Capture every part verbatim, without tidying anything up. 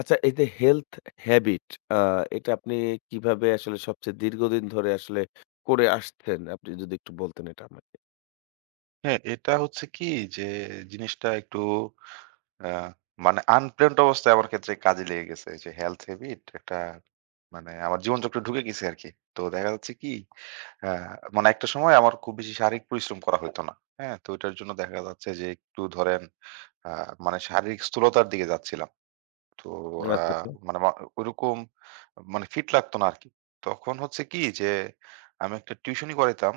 আচ্ছা, এই যে হেলথ হ্যাবিট, আ এটা আপনি কিভাবে আসলে সবচেয়ে দীর্ঘদিন ধরে আসলে করে আসছেন? আপনি যদি একটু বলতেন এটা আমাকে। হ্যাঁ, এটা হচ্ছে কি যে জিনিসটা একটু আ মানে আনপ্ল্যান্ড অবস্থায় আমার ক্ষেত্রে কাজে লেগে গেছে। যে হেলথ হ্যাবিট একটা মানে আমার জীবনচক্রে ঢুকে গেছে আরকি। তো দেখা যাচ্ছে কি আ মানে একটা সময় আমার খুব বেশি শারীরিক পরিশ্রম করা হইতো না। হ্যাঁ? তো ওইটার জন্য দেখা যাচ্ছে যে একটু ধরেন আ মানে শারীরিক স্থূলতার দিকে যাচ্ছিলাম। তো আ আচ্ছা, আচ্ছা। মানে মা ওইরকম মানে ফিট লাগতো না আরকি। তখন হচ্ছে কি যে, আমি একটা টিউশনি করাইতাম।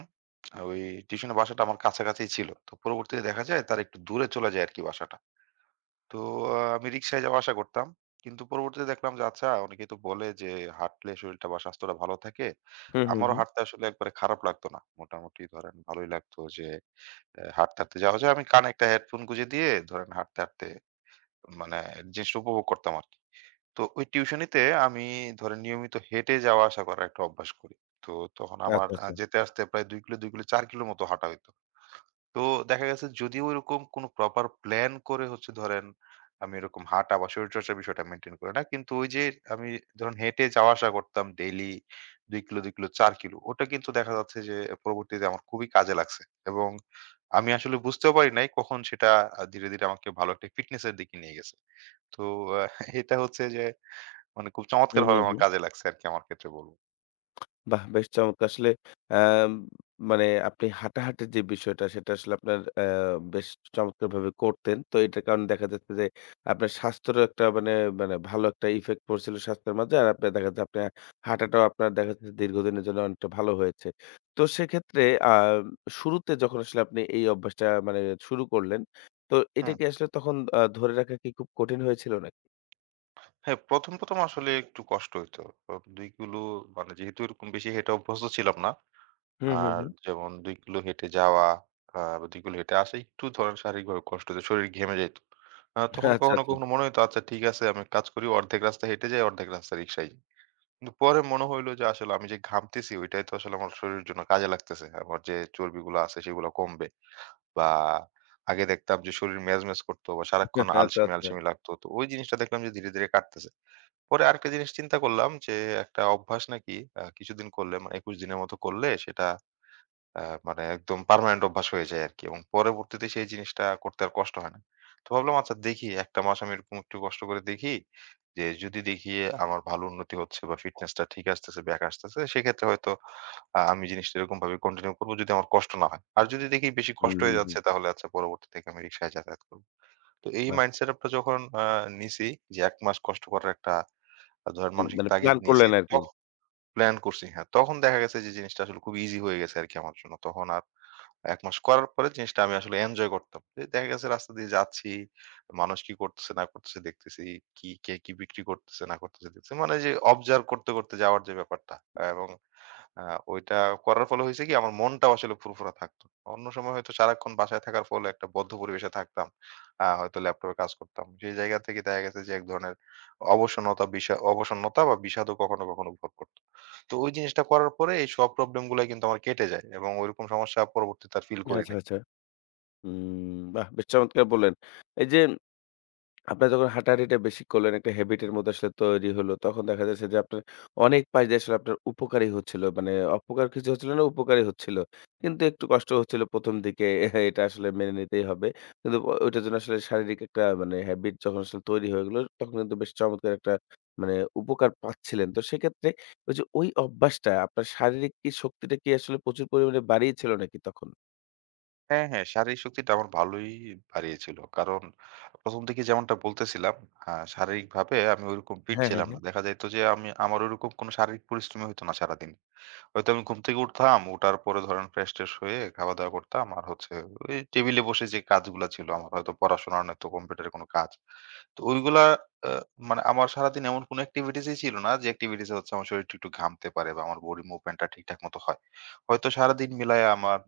ওই টিউশনের বাসাটা আমার কাছাকাছি ছিল। তো পরবর্তীতে দেখা যায় তার একটু দূরে চলে যায় আরকি বাসাটা। তো আ আমি রিক্সায় যাওয়া আসা করতাম। কিন্তু পরবর্তীতে দেখলাম যে আচ্ছা অনেকেই তো বলে যে হাঁটলে শরীরটা বা স্বাস্থ্যটা ভালো থাকে। হুম, হুম, আমারও হুম। হাঁটতে আসলে একবারে খারাপ লাগতো না। মোটামুটি ধরেন ভালোই লাগতো যে অ্যা হাঁটতে, হাঁটতে যাওয়া যায়। আমি কানে একটা হেডফোন গুঁজে দিয়ে ধরেন হাঁটতে, হাঁটতে মানে জিনিসটা উপভোগ করতাম আরকি। তো ওই টিউশনিতে আমি ধরেন নিয়মিত হেঁটে যাওয়া আসা করার একটা অভ্যাস করি। তো তখন আমার আচ্ছা, আ আচ্ছা। যেতে আসতে প্রায় দুই কিলো, দুই কিলো চার কিলোর মতো হাঁটা হইতো। তো দেখা গেছে যদি ওইরকম কোনো প্রপার প্ল্যান করে হচ্ছে ধরেন আমি এরকম হাঁটা বা শরীরচর্চার বিষয়টা মেইনটেইন করি না। কিন্তু ওই যে আমি ধরুন হেঁটে যাওয়া আসা করতাম ডেইলি দুই কিলো, দুই কিলো চার কিলো। ওটা কিন্তু দেখা যাচ্ছে যে পরবর্তীতে আমার খুবই কাজে লাগছে। এবং আমি আসলে বুঝতেও পারি নাই কখন সেটা আ ধীরে, ধীরে আমাকে ভালো একটা ফিটনেস এর দিকে নিয়ে গেছে। তো আ এটা হচ্ছে যে মানে খুব হুম, চমৎকারভাবে হুম, আমার হুম। কাজে লাগছে আরকি আমার ক্ষেত্রে বলব। বাহ! বেশ চমৎকার। আসলে অ্যাম মানে আপনি হাঁটাহাঁটির যে বিষয়টা সেটা আসলে আপনার অ্যা বেশ চমৎকারভাবে করতেন। তো এটার কারণে দেখা যাচ্ছে যে আপনার স্বাস্থ্যেরও একটা মানে মানে ভালো একটা ইফেক্ট পড়ছিল স্বাস্থ্যের মাঝে। আর আপনার দেখা যাচ্ছে আপনার হাঁটাটাও আপনার দেখা যাচ্ছে দীর্ঘদিনের জন্য অনেকটা ভালো হয়েছে। তো সেক্ষেত্রে আ শুরুতে যখন আসলে আপনি এই অভ্যাসটা মানে শুরু করলেন, তো এটা হুম। কি আসলে তখন আ ধরে রাখা কি খুব কঠিন হয়েছিল নাকি? হ্যাঁ, ১ম, ১ম, আসলে একটু কষ্ট হইতো। তো দুই কিলো মানে যেহেতু এরকম বেশি হেঁটে অভ্যস্ত ছিলাম না। হুম, হুম, আর হুম। যেমন দুই কিলো হেঁটে যাওয়া আ দুই কিলো হেঁটে আসা একটু ধরেন শারীরিকভাবে কষ্ট হতো। শরীর ঘেমে যাইত। আ তখন আচ্ছা, কখনো, আচ্ছা। কখনো মনে হইতো আচ্ছা ঠিক আছে আমি এক কাজ করি অর্ধেক রাস্তা হেঁটে যাই, অর্ধেক রাস্তা রিক্সায় যাই। কিন্তু পরে মনে হইলো যে আসলে আমি যে ঘামতেছি ওইটাই তো আসলে আমার শরীরের জন্য কাজে লাগতেছে। আমার যে চর্বিগুলো আছে সেগুলো কমবে। বা আগে দেখতাম যে শরীর মেজমেজ করতো বা সারাক্ষণ আচ্ছা, আলসেমি, আচ্ছা। আলসেমি লাগতো। তো ওই জিনিসটা দেখলাম যে ধীরে, ধীরে কাটতেছে। পরে আরেকটা জিনিস চিন্তা করলাম যে একটা অভ্যাস নাকি আ কিছুদিন করলে মানে একুশ দিনের মতো করলে সেটা আ মানে একদম পার্মানেন্ট অভ্যাস হয়ে যায় আরকি। এবং পরবর্তীতে সেই জিনিসটা করতে আর কষ্ট হয় না। তো ভাবলাম আচ্ছা দেখি এক টা মাস আমি এরকম একটু কষ্ট করে দেখি। যে যদি দেখি আমার ভালো উন্নতি হচ্ছে বা ফিটনেসটা ঠিক আসতেছে, ব্যাক আসতেছে সেক্ষেত্রে হয়তো আ আমি জিনিসটা এরকমভাবে কন্টিনিউ করব যদি আমার কষ্ট না হয়। আর যদি দেখি বেশি হুম, কষ্ট হয়ে হুম, যাচ্ছে হুম। তাহলে আচ্ছা পরবর্তী থেকে আমি রিক্সায় যাতায়াত করব। তো এই বাহ! মাইন্ডসেট আপ টা যখন আ নিছি যে এক মাস কষ্ট করার একটা আ ধরেন উম মানসিক মানে তাগিদ প্ল্যান নিয়েছি করলেন আরকি। তখন প্ল্যান করছি, হ্যাঁ। তখন দেখা গেছে যে জিনিসটা আসলে খুব ইজি হয়ে গেছে আরকি আমার জন্য। তখন আর এক মাস করার পরে জিনিসটা আমি আসলে এনজয় করতাম। যে দেখা গেছে রাস্তা দিয়ে যাচ্ছি, মানুষ কি করতেছে না করতেছে দেখতেছি, কি কে কি বিক্রি করতেছে না করতেছে দেখতেছি। মানে যে অবজার্ভ করতে, করতে যাওয়ার যে ব্যাপারটা এবং আ ওইটা করার ফলে হইছে কি আমার মনটাও আসলে ফুরফুরা থাকতো। অন্য সময় হয়তো সারাক্ষণ বাসায় থাকার ফলে একটা বদ্ধ পরিবেশে থাকতাম। আ হয়তো ল্যাপটপে কাজ করতাম। সেই জায়গা থেকে দেখা গেছে যে এক ধরনের অবসন্নতা বিষা অবসন্নতা বা বিষাদও কখনো, কখনো ভর করত। তো ওই জিনিসটা করার পরে এই সব প্রবলেম গুলাই কিন্তু আমার কেটে যায় এবং ওইরকম সমস্যা পরবর্তীতে আর ফিল করি আচ্ছা, নাই। আচ্ছা। হুম, বাহ! বেশ চমৎকার বললেন। এই যে আপনার যখন হাঁটাহাঁটিটা বেশি করলেন, একটা হ্যাবিট এর মধ্যে আসলে তৈরি হলো। তখন দেখা যাচ্ছে যে আপনার অনেক পাশ দিয়ে আসলে আপনার উপকারই হচ্ছিল। মানে অপকার কিছু হচ্ছিল না, উপকারই হচ্ছিল। কিন্তু একটু কষ্ট হচ্ছিল প্রথম দিকে। এটা আসলে মেনে নিতেই হবে। কিন্তু ও ওইটার জন্য আসলে শারীরিক একটা মানে হ্যাবিট যখন আসলে তৈরি হয়ে গেল, তখন কিন্তু বেশ চমৎকার একটা মানে উপকার পাচ্ছিলেন। তো সেক্ষেত্রে ওই যে ওই অভ্যাসটা আপনার শারীরিক কি শক্তিটা কি আসলে প্রচুর পরিমাণে বাড়িয়েছিল নাকি তখন? হ্যাঁ, হ্যাঁ, শারীরিক শক্তিটা আমার ভালোই বাড়িয়েছিল। কারণ ১ম থেকে যেমনটা বলতেছিলাম আ শারীরিকভাবে আমি ওইরকম ফিট হ্যাঁ, হ্যাঁ, ছিলাম না। হ্যাঁ। দেখা যাইত যে আমি আমার ওইরকম কোনো শারীরিক পরিশ্রমই হইতো না সারাদিন। হয়তো আমি ঘুম থেকে উঠতাম, উঠার পরে ধরেন ফ্রেশ-ট্রেশ হয়ে খাওয়া-দাওয়া করতাম। আর হচ্ছে ওই টেবিলে বসে যে কাজগুলা ছিল আমার হয়তো পড়াশোনার নয়তো কম্পিউটারের কোনো কাজ। তো ওইগুলা আ মানে আমার সারাদিন এমন কোনো activities ই ছিল না যে activities এ হচ্ছে আমার শরীরটা একটু ঘামতে পারে বা আমার body movement টা ঠিকঠাক মতো হয়। হয়তো সারাদিন মিলায়া আমার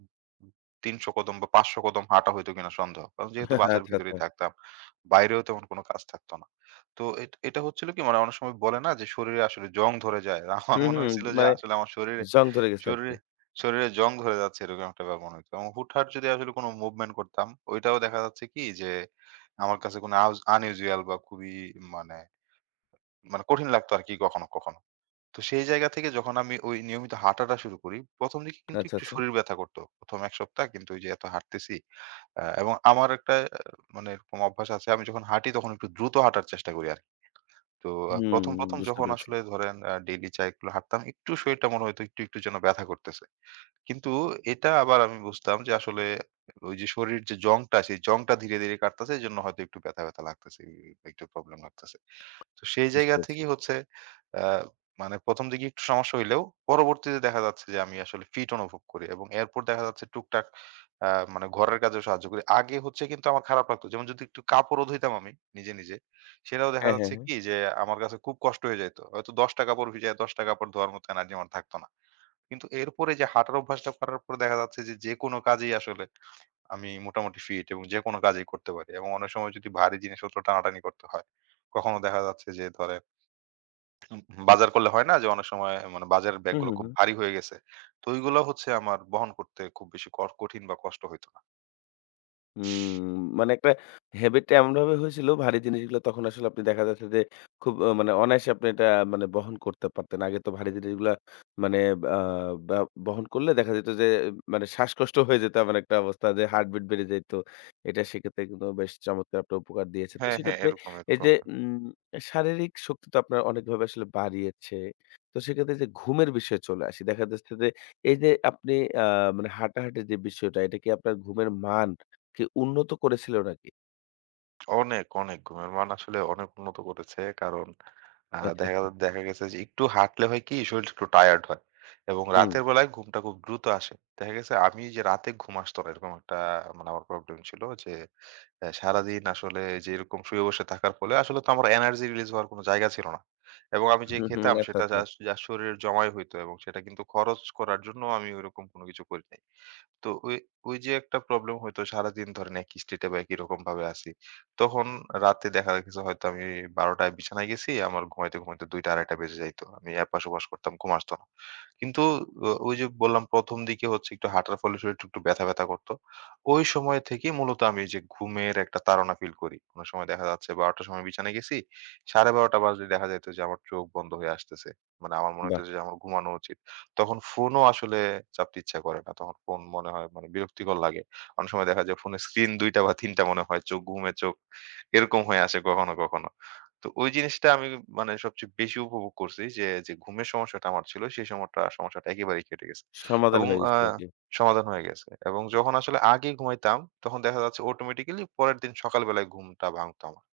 তিনশো কদম বা পাঁচশো কদম হাঁটা হইতো কিনা সন্দেহ। কারণ যেহেতু আচ্ছা, বাসার ভিতরেই আচ্ছা। থাকতাম, বাইরেও তেমন কোনো কাজ থাকতো না। তো এট এটা হচ্ছিল কি মানে অনেক সময় বলে না যে শরীরে আসলে জং ধরে যায়। আমার হুম, মনে হুম। হয়েছিল যে মানে আসলে আমার শরীরে জং ধরে গেছে শরীরে, আরকি। শরীরে জং ধরে যাচ্ছে এরকম একটা ব্যাপার মনে হতো। এবং হুটহাট যদি আসলে কোনো মুভমেন্ট করতাম, ওইটাও দেখা যাচ্ছে কি যে আমার কাছে কোনো আউজ unusual বা খুবই মানে, মানে কঠিন লাগতো আরকি কখনো, কখনো। তো সেই জায়গা থেকে যখন আমি ওই নিয়মিত হাঁটাটা শুরু করি, ১ম দিকে কিন্তু আচ্ছা, একটু আচ্ছা। শরীর ব্যথা করতো। ১ম এক সপ্তাহ কিন্তু ওই যে এত হাঁটতেছি আ এবং আমার একটা আ মানে এরকম অভ্যাস আছে আমি যখন হাঁটি তখন একটু দ্রুত হাঁটার চেষ্টা করি আরকি। তো আ হুম, ১ম, ১ম বুঝতে যখন পেরেছি, আসলে ধরেন আ ডেইলি চাই হাঁটতাম, একটু শরীরটা মনে হইতো একটু, একটু যেন ব্যথা করতেছে। কিন্তু এটা আবার আমি বুঝতাম যে আসলে ওই যে শরীরের যে জংটা, সেই জংটা ধীরে, ধীরে কাটতাছে। এজন্য হয়তো একটু ব্যথা, ব্যথা লাগতেছে, একটু প্রবলেম লাগতেছে। তো সেই বুঝতে জায়গা পেরেছি। থেকেই হচ্ছে আ মানে ১ম দিকে একটু সমস্যা হইলেও পরবর্তীতে দেখা যাচ্ছে যে আমি আসলে ফিট অনুভব করি এবং এরপর দেখা যাচ্ছে টুকটাক আ মানে ঘরের কাজেও সাহায্য করি। আগে হচ্ছে কিন্তু আমার খারাপ লাগতো। যেমন যদি একটু কাপড়ও ধুইতাম আমি নিজে, নিজে সেটাও দেখা হ্যাঁ, হ্যাঁ, যাচ্ছে হ্যাঁ। কি যে আমার কাছে খুব কষ্ট হয়ে যাইত। হয়তো দশ টা কাপড় ভিজায় দশ টা কাপড় ধোয়ার মতো এনার্জি আমার থাকতো না। কিন্তু এরপরে যে হাঁটার অভ্যাসটা করার পর দেখা যাচ্ছে যে, যেকোনো কাজেই আসলে আমি মোটামুটি ফিট এবং যেকোনো কাজেই করতে পারি। এবং অনেক সময় যদি ভারী জিনিসপত্র টানাটানি করতে হয়, কখনো দেখা যাচ্ছে যে ধরেন বাজার করলে হয় না যে অনেক সময় মানে বাজারের হুম, ব্যাগগুলো হুম, খুব হুম। ভারী হয়ে গেছে। তো ওইগুলো হচ্ছে আমার বহন করতে খুব বেশি ক কঠিন বা কষ্ট হইতো না। হুম, মানে একটা হ্যাবিটটা এমনভাবে হয়েছিল ভারী জিনিসগুলো তখন আসলে আপনি দেখা যাচ্ছে যে খুব আ মানে অনায়াসে আপনি এটা মানে বহন করতে পারতেন। আগে তো ভারী জিনিসগুলা মানে আ বা বহন করলে দেখা যেত যে মানে শ্বাসকষ্ট হয়ে যেত এমন একটা অবস্থা যে হার্টবিট বেড়ে যাইত। এটা সেক্ষেত্রে কিন্তু বেশ চমৎকার আপনার উপকার দিয়েছে। তো হ্যাঁ, হ্যাঁ, সেক্ষেত্রে এরকম, এই এরকম। যে উম শারীরিক শক্তি তো আপনার অনেকভাবে আসলে বাড়িয়েছে। তো সেক্ষেত্রে যে ঘুমের বিষয়ে চলে আসি। দেখা যাচ্ছে যে এই যে আপনি আ মানে হাঁটাহাঁটির যে বিষয়টা এটা কি আপনার ঘুমের মান কি উন্নত করেছিল নাকি? অনেক, অনেক ঘুমের মান আসলে অনেক উন্নত করেছে। কারণ আ আচ্ছা, দেখা আচ্ছা। দেখা গেছে যে একটু হাঁটলে হয় কি শরীরটা একটু টায়ার্ড হয় এবং হুম, রাতের বেলায় ঘুমটা খুব দ্রুত আসে। দেখা গেছে আমি যে রাতে ঘুম আসতো না এরকম একটা মানে আমার প্রবলেম ছিল যে অ্যা সারাদিন আসলে যে এরকম শুয়ে বসে থাকার ফলে আসলে তো আমার এনার্জি রিলিজ হওয়ার কোনো জায়গা ছিল না। এবং আমি যে হুম, হুম। খেতাম আচ্ছা, সেটা আচ্ছা। জাস্ট জাস্ট শরীরে জমাই হইতো এবং সেটা কিন্তু খরচ করার জন্য আমি ওইরকম কোনো কিছু করি নাই। তো ওই, ওই যে একটা প্রবলেম হইতো সারাদিন ধরেন একই স্টেটে বা একই রকম ভাবে আছি। তখন রাতে দেখা গেছে হয়তো আমি ১২ঃ শূন্য শূন্য টায় বিছানায় গেছি। আমার ঘুমাইতে, ঘুমাইতে ২ঃ শূন্য শূন্য আড়াই বেজে যাইত। আমি এপাশ-ওপাশ করতাম, ঘুম আসতো না। কিন্তু ও ওই যে বললাম ১ম দিকে হচ্ছে একটু হাঁটার ফলে শরীরটা একটু একটু ব্যথা, ব্যথা করত। ওই সময় থেকেই মূলত আমি যে ঘুমের একটা তাড়না ফিল করি। কোন সময় দেখা যাচ্ছে ১২ঃ শূন্য শূন্য টার সময় বিছানায় গেছি। সাড়ে বারো বাজলে দেখা যাইত যে আমার চোখ বন্ধ হয়ে আসতেছে। মানে আমার মনে বাহ! হইতেছে যে আমার ঘুমানো উচিত। তখন ফোনও আসলে চাপতে ইচ্ছা করে না। তখন ফোন মনে হয় মানে বিরক্তিকর লাগে। অনেক সময় দেখা যায় ফোনের স্ক্রিন দুই টা বা তিন টা মনে হয় চোখ ঘুমে চোখ এরকম হয়ে আসে কখনো, কখনো। তো ওই জিনিসটা আমি মানে সবচেয়ে বেশি উপভোগ করছি যে, যে ঘুমের সমস্যাটা আমার ছিল সেই সমটা সমস্যাটা একেবারেই কেটে গেছে। সমাধান এবং হয়ে আ গেছিল আরকি। সমাধান হয়ে গেছে। এবং যখন আসলে আগে ঘুমাইতাম তখন দেখা যাচ্ছে অটোমেটিক্যালি পরের দিন সকাল বেলায় ঘুমটা ভাঙতো আমার।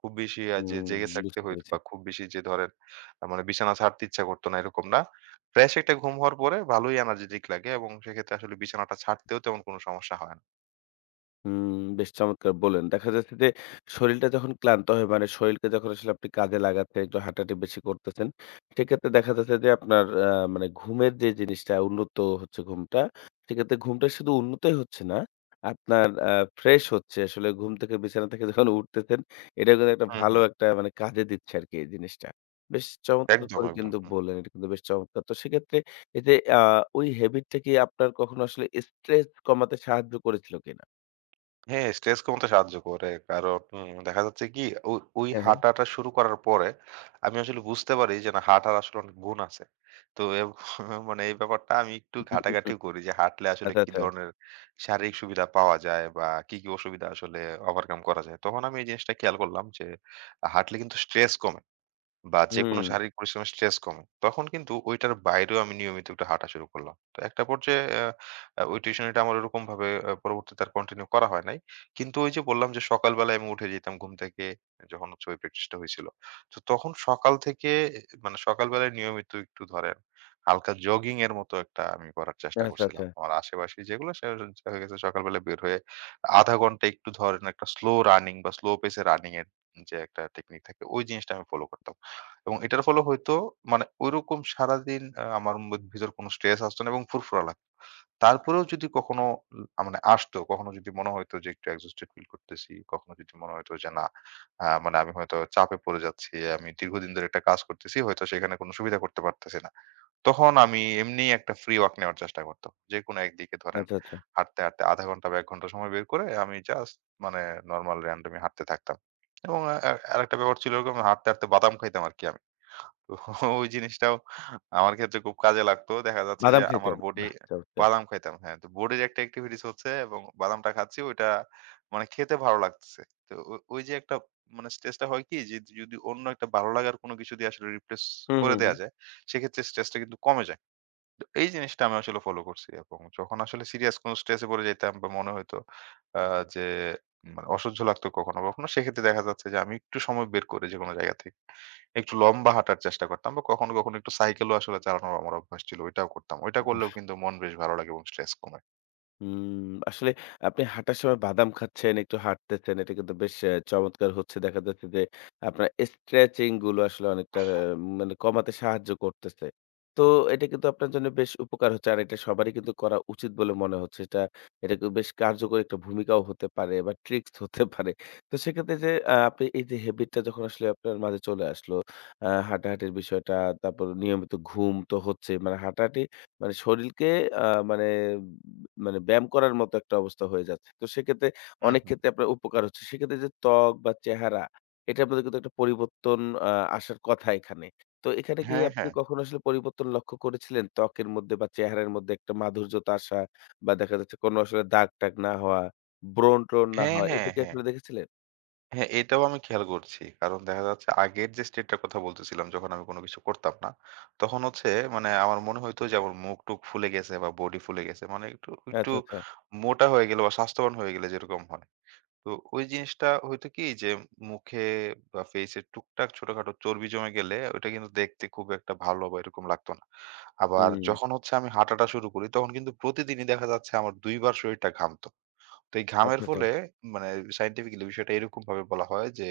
খুব বেশি আ যে হুম, জেগে থাকতে বুঝতে হইতো পেরেছি। বা খুব বেশি যে ধরেন আ মানে বিছানা ছাড়তে ইচ্ছা করত না এরকম না। ফ্রেশ একটা ঘুম হওয়ার পরে ভালোই এনার্জেটিক লাগে এবং সেক্ষেত্রে আসলে বিছানাটা ছাড়তেও তেমন কোনো সমস্যা হয় না। হুম, বেশ চমৎকার বললেন। দেখা যাচ্ছে যে শরীরটা যখন ক্লান্ত হয় মানে শরীরকে যখন আসলে আপনি কাজে লাগাচ্ছেন, একটু হাঁটাহাঁটি বেশি করতেছেন, সেক্ষেত্রে দেখা যাচ্ছে যে আপনার আ মানে ঘুমের যে জিনিসটা উন্নত হচ্ছে ঘুমটা, সেক্ষেত্রে ঘুমটা শুধু উন্নতই হচ্ছে না, আপনার আ ফ্রেশ হচ্ছে। আসলে ঘুম থেকে বিছানা থেকে যখন উঠতেছেন, এটা কিন্তু একটা হুম, ভালো হুম। একটা মানে কাজে দিচ্ছে আরকি এই জিনিসটা। বেশ চমৎকার একদম, করে একদম। কিন্তু হুম। বললেন। এটা কিন্তু বেশ চমৎকার। তো সেক্ষেত্রে এই যে আ ওই হ্যাবিটটা কি আপনার কখনো আসলে স্ট্রেস কমাতে সাহায্য করেছিল কিনা? হ্যাঁ, স্ট্রেস কমাতে সাহায্য করে। কারণ উম দেখা যাচ্ছে কি ও ওই হাঁটাটা শুরু করার পরে আমি আসলে বুঝতে পারি যে না হাঁটার আসলে অনেক গুণ আছে। তো এব মানে এই ব্যাপারটা আমি একটু হুম, হুম, হুম। ঘাটাঘাটিও করি যে হাঁটলে আসলে আচ্ছা, কি আচ্ছা। ধরনের শারীরিক সুবিধা পাওয়া যায় বা কি, কি অসুবিধা আসলে ওভারকাম করা যায়। তখন আমি এই জিনিসটা খেয়াল করলাম যে হাঁটলে কিন্তু স্ট্রেস কমে। বা যেকোনো হুম। শারীরিক পরিশ্রমের স্ট্রেস কমে। তখন কিন্তু ঐটার বাইরেও আমি নিয়মিত একটু হাঁটা শুরু করলাম। তো একটা পর্যায়ে অ্যা আ ওই টিউশনিটা আমার ওরকমভাবে আ পরবর্তীতে আর কন্টিনিউ করা হয় নাই। কিন্তু ওই যে বললাম যে সকালবেলায় আমি উঠে যেতাম ঘুম থেকে যখন হচ্ছে ওই প্র্যাকটিসটা হইছিল। তো তখন সকাল থেকে মানে সকালবেলায় নিয়মিত একটু ধরেন হালকা জগিং এর মতো একটা আমি করার চেষ্টা আচ্ছা, করছিলাম। আচ্ছা। আমার আশেপাশে যেগুলো সে দেখা গেছে সকালবেলা বের হয়ে আধা ঘন্টা একটু ধরেন একটা স্লো রানিং বা স্লো পেস এ রানিং এর যে একটা টেকনিক থাকে ওই জিনিসটা আমি ফলো করতাম। এবং এটার ফলে হয়তো মানে ঐরকম সারাদিন আ আমার ম ভিতর কোনো স্ট্রেস আসতো না এবং ফুরফুরা লাগতো। তারপরেও যদি কখনো আ মানে আসতো, কখনো যদি মনে হইতো যে একটু exhausted ফিল করতেছি, কখনো যদি মনে হইতো যে না আ মানে আমি হয়তো চাপে পড়ে যাচ্ছি, আমি দীর্ঘদিন ধরে একটা কাজ করতেছি, হয়তো সেখানে কোনো সুবিধা করতে পারতেছি না। তখন আমি এমনি একটা free walk নেওয়ার চেষ্টা করতাম। যেকোনো একদিকে ধরেন আচ্ছা, আচ্ছা। হাঁটতে, হাঁটতে শূন্য দশমিক পাঁচ ঘন্টা বা এক ঘন্টা সময় বের করে আমি জাস্ট মানে নরমাল randomly হাঁটতে থাকতাম। এবং আ আ আরেকটা ব্যাপার ছিল এরকম হাঁটতে, হাঁটতে বাদাম খাইতাম আরকি আমি। তো ওই জিনিসটাও আমার ক্ষেত্রে খুব কাজে লাগতো। দেখা যাচ্ছে যে বাদাম আমার খাইতেন। বডি বাহ! চমৎকার। বাদাম খাইতাম, হ্যাঁ। তো বডির একটা এক্টিভিটিস হচ্ছে এবং বাদামটা খাচ্ছি ওইটা মানে খেতে ভালো লাগতেছে। তো ও ওই যে একটা মানে স্ট্রেসটা হয় কি যে যদি অন্য একটা ভালো লাগার কোনো কিছু দিয়ে আসলে রিপ্লেস হুম, করে হুম, দেয়া হুম। যায়, সেক্ষেত্রে স্ট্রেসটা কিন্তু কমে যায়। তো এই জিনিসটা আমি আসলে ফলো করছি এবং যখন আসলে সিরিয়াস কোনো স্ট্রেসে পড়ে যেতাম বা মনে হইতো আহ, যে মানে অসহ্য লাগতো কখনো কখনো, সেক্ষেত্রে দেখা যাচ্ছে যে আমি একটু সময় বের করে যে কোনো জায়গা থেকে একটু লম্বা হাঁটার চেষ্টা করতাম, বা কখনো কখনো একটু সাইকেলও আসলে চালানোর আমার অভ্যাস ছিল ওইটাও করতাম, ওইটা করলেও কিন্তু মন বেশ ভালো লাগে এবং স্ট্রেস কমে। হুম, আসলে আপনি হাঁটার সময় বাদাম খাচ্ছেন, একটু হাঁটতেছেন। এটা কিন্তু বেশ অ্যা চমৎকার হচ্ছে। দেখা যাচ্ছে যে আপনার স্ট্রেচিং গুলো আসলে অনেকটা অ্যা মানে কমাতে সাহায্য করতেছে। তো এটা কিন্তু আপনার জন্য বেশ উপকার হচ্ছে। আর এটা সবারই কিন্তু করা উচিত বলে মনে হচ্ছে। এটা এটা কিন্তু বেশ কার্যকরী একটা ভূমিকাও হতে পারে বা ট্রিক্স হতে পারে। তো সেক্ষেত্রে যে আ আপনি এই যে হ্যাবিটটা যখন আসলে আপনার মাঝে চলে আসলো, আ হাঁটাহাঁটির বিষয়টা, তারপর নিয়মিত ঘুম তো হচ্ছে। মানে হাঁটাহাঁটি মানে শরীরকে আ মানে মানে ব্যায়াম করার মতো একটা অবস্থা হয়ে যাচ্ছে। তো সেক্ষেত্রে হুম, অনেক হুম। ক্ষেত্রে আপনার উপকার হচ্ছে। সেক্ষেত্রে যে ত্বক বা চেহারা এটা আপনাদের কিন্তু একটা পরিবর্তন আ আসার কথা এখানে। তো এখানে কি হ্যাঁ, আপনি হ্যাঁ, কখনো আসলে পরিবর্তন লক্ষ্য করেছিলেন? ত্বকের মধ্যে বা চেহারার মধ্যে একটা মাধুর্যতা আসা বা দেখা যাচ্ছে কোনো আসলে দাগ-টাগ না হওয়া, ব্রণ-ট্রণ না হ্যাঁ, হওয়া এটা হ্যাঁ, কি হ্যাঁ। আসলে দেখেছিলেন? হ্যাঁ, এটাও আমি খেয়াল করছি। কারণ দেখা যাচ্ছে আগের যে স্টেটটার কথা বলতেছিলাম যখন আমি কোন কিছু করতাম না, তখন হচ্ছে মানে আমার মনে হইতো যে আমার মুখ-টুখ ফুলে গেছে বা বডি ফুলে গেছে। মানে একটু, একটু আচ্ছা, আচ্ছা। মোটা হয়ে গেলে বা স্বাস্থ্যবান হয়ে গেলে যেরকম হয়। তো ওই জিনিসটা হয়তো কি যে মুখে বা ফেইসে টুকটাক ছোটখাটো চর্বি জমে গেলে ওইটা কিন্তু দেখতে খুব একটা ভালো বা এরকম লাগতো না। আবার হুম। যখন হচ্ছে আমি হাঁটাটা শুরু করি তখন কিন্তু প্রতিদিনই দেখা যাচ্ছে আমার দুই বার শরীরটা ঘামতো। তো এই ঘামের আচ্ছা, আচ্ছা। ফলে মানে সায়েন্টিফিক্যালি বিষয়টা এরকম ভাবে বলা হয় যে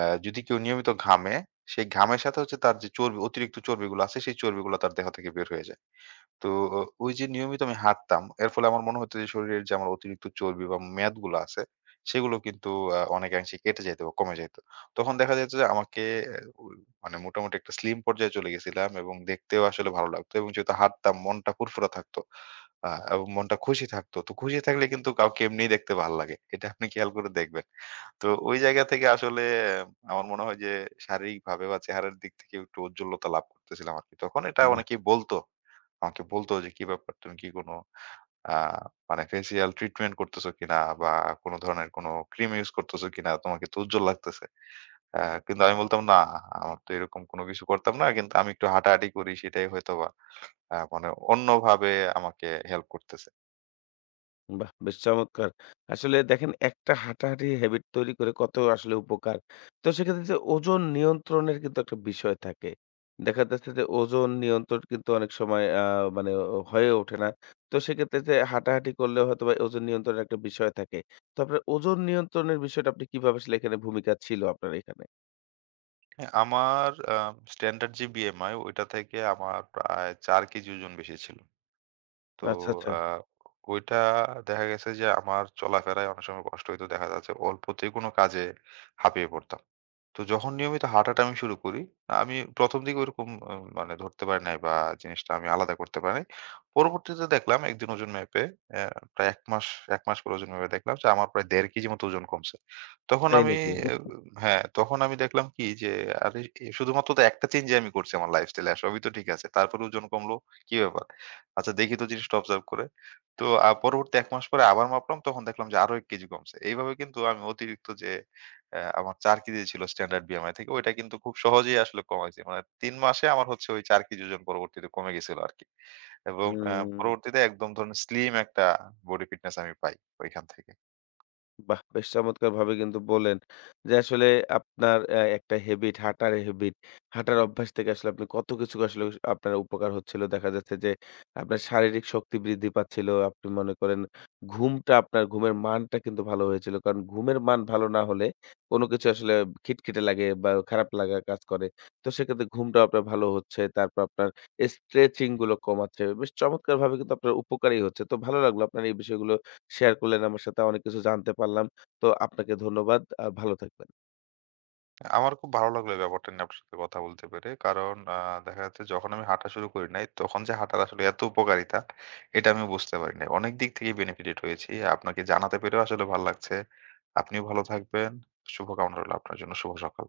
আহ, যদি কেউ নিয়মিত ঘামে সেই ঘামের সাথে হচ্ছে তার যে চর্বি, অতিরিক্ত চর্বিগুলো আছে সেই চর্বিগুলো তার দেহ থেকে বের হয়ে যায়। তো ওই যে নিয়মিত আমি হাঁটতাম, এর ফলে আমার মনে হতো যে শরীরের যে আমার অতিরিক্ত চর্বি বা মেদগুলা আছে, সেগুলো কিন্তু আ অনেকাংশে কেটে যাইত বা কমে যাইত। তখন দেখা যাইত যে আমাকে ও মানে মোটামুটি একটা স্লিম পর্যায়ে চলে গেছিলাম এবং দেখতেও আসলে ভালো লাগতো, এবং যেহেতু হাঁটতাম মনটা ফুরফুরা থাকতো। আ এবং মনটা খুশি থাকতো। তো খুশি থাকলে কিন্তু কাউকে এমনিই দেখতে ভাল লাগে। এটা আপনি খেয়াল করে দেখবেন। তো ওই জায়গা থেকে আসলে আহ, আমার মনে হয় যে শারীরিকভাবে বা চেহারার দিক থেকে একটু ঔজ্জ্বল্যতা লাভ করতেছিলাম আরকি। তখন এটা অনেকেই বলত। আমাকে বলত যে, "কি ব্যাপার? তুমি কি কোনো আ মানে ফেসিয়াল ট্রিটমেন্ট করতেছো কিনা? বা কোনো ধরনের কোনো ক্রিম ইউজ করতেছো কিনা? তোমাকে তো উজ্জ্বল লাগতেছে।" আ কিন্তু আমি বলতাম, "না, আমার তো এরকম কোনো কিছু করতাম না। কিন্তু আমি একটু হাঁটাহাঁটি করি সেটাই হয়তোবা আ মানে অন্যভাবে আমাকে হেল্প করতেছে।" বাহ! বেশ চমৎকার। আসলে দেখেন একটা হাঁটাহাঁটি habit তৈরি করে কত আসলে উপকার। তো সেক্ষেত্রে যে ওজন নিয়ন্ত্রণের কিন্তু একটা বিষয় থাকে। দেখা যাচ্ছে যে ওজন নিয়ন্ত্রণ কিন্তু অনেক সময় আ মানে হয়ে ওঠে না। তো সেক্ষেত্রে যে হাঁটাহাঁটি করলে হয়তোবা ওজন নিয়ন্ত্রণের একটা বিষয় থাকে। তো আপনার ওজন নিয়ন্ত্রণের বিষয়টা আপনি কিভাবে আসলে এখানে ভূমিকা ছিল আপনার এখানে? হ্যাঁ, আমার আ স্ট্যান্ডার্ড যে বি এম আই ওইটা থেকে আমার প্রায় চার কেজি ওজন বেশি ছিল। তো আচ্ছা, আচ্ছা। আ ওইটা দেখা গেছে যে আমার চলাফেরায় অনেক সময় কষ্ট হইতো। দেখা যাচ্ছে অল্পতেই কোনো কাজে হাঁপিয়ে পড়তাম। তো যখন নিয়মিত হাঁটাটা আমি শুরু করি, আমি ১ম দিকে ওরকম আ মানে ধরতে পারি নাই বা জিনিসটা আমি আলাদা করতে পারি নাই। পরবর্তীতে দেখলাম একদিন ওজন মেপে, অ্যা প্রায় এক মাস এক মাস পরে ওজন মেপে দেখলাম যে আমার প্রায় এক দশমিক পাঁচ কেজি মতো ওজন কমছে। তখন তাই আমি নাকি? অ্যা হ্যাঁ, তখন আমি দেখলাম কি যে আরে এ শুধুমাত্র তো একটা চেঞ্জই আমি করছি, আমার লাইফস্টাইলে সবই তো ঠিক আছে। তারপরে ওজন কমলো, কি ব্যাপার? আচ্ছা দেখি তো জিনিসটা অবজার্ভ করে। তো আ পরবর্তী এক মাস পরে আবার মাপলাম তখন দেখলাম যে আরো এক কেজি কমছে। এইভাবে কিন্তু আমি অতিরিক্ত যে অ্যা আমার চার কেজি ছিল স্ট্যান্ডার্ড বিএমআই থেকে। ওইটা কিন্তু খুব সহজেই আসলে কমাইছি। মানে তিন মাসে আমার হচ্ছে ওই চার কেজি ওজন পরবর্তীতে কমে গেছিল আরকি। এবং অ্যা হুম। পরবর্তীতে একদম ধরুন স্লিম একটা বডি ফিটনেস আমি পাই ওইখান থেকে। বাহ! বেশ চমৎকারভাবে কিন্তু বললেন যে, আসলে আপনার অ্যা একটা হ্যাবিট, হাঁটার হ্যাবিট, হাঁটার অভ্যাস থেকে আসলে আপনি কত কিছু আসলে আপনার উপকার হচ্ছিল। দেখা যাচ্ছে যে, আপনার শারীরিক শক্তি বৃদ্ধি পাচ্ছিল। আপনি মনে করেন ঘুমটা আপনার ঘুমের মানটা কিন্তু ভালো হয়েছিল। কারণ ঘুমের মান ভালো না হলে কোনো কিছু আসলে খিটখিটে লাগে বা খারাপ লাগা কাজ করে। তো সেক্ষেত্রে ঘুমটাও আপনার ভালো হচ্ছে। তারপর আপনার স্ট্রেচিং গুলো কমাচ্ছে। বেশ চমৎকারভাবে কিন্তু আপনার উপকারী হচ্ছে। তো ভালো লাগলো আপনার এই বিষয়গুলো শেয়ার করলেন আমার সাথে। অনেক কিছু জানতে পারলাম। তো আপনাকে ধন্যবাদ। আ ভালো থাকবেন। আমার খুব ভালো লাগলো এই ব্যাপারটা নিয়ে আপনার সাথে কথা বলতে পেরে। কারণ আ দেখা যাচ্ছে যখন আমি হাঁটা শুরু করি নাই, তখন যে হাঁটার আসলে এত উপকারিতা এটা আমি বুঝতে পারি নাই। অনেক দিক থেকেই বেনিফিটেড হয়েছি। আপনাকে জানাতে পেরেও আসলে ভাল লাগছে। আপনিও ভালো থাকবেন। শুভকামনা রইলো আপনার জন্য। শুভ সকাল।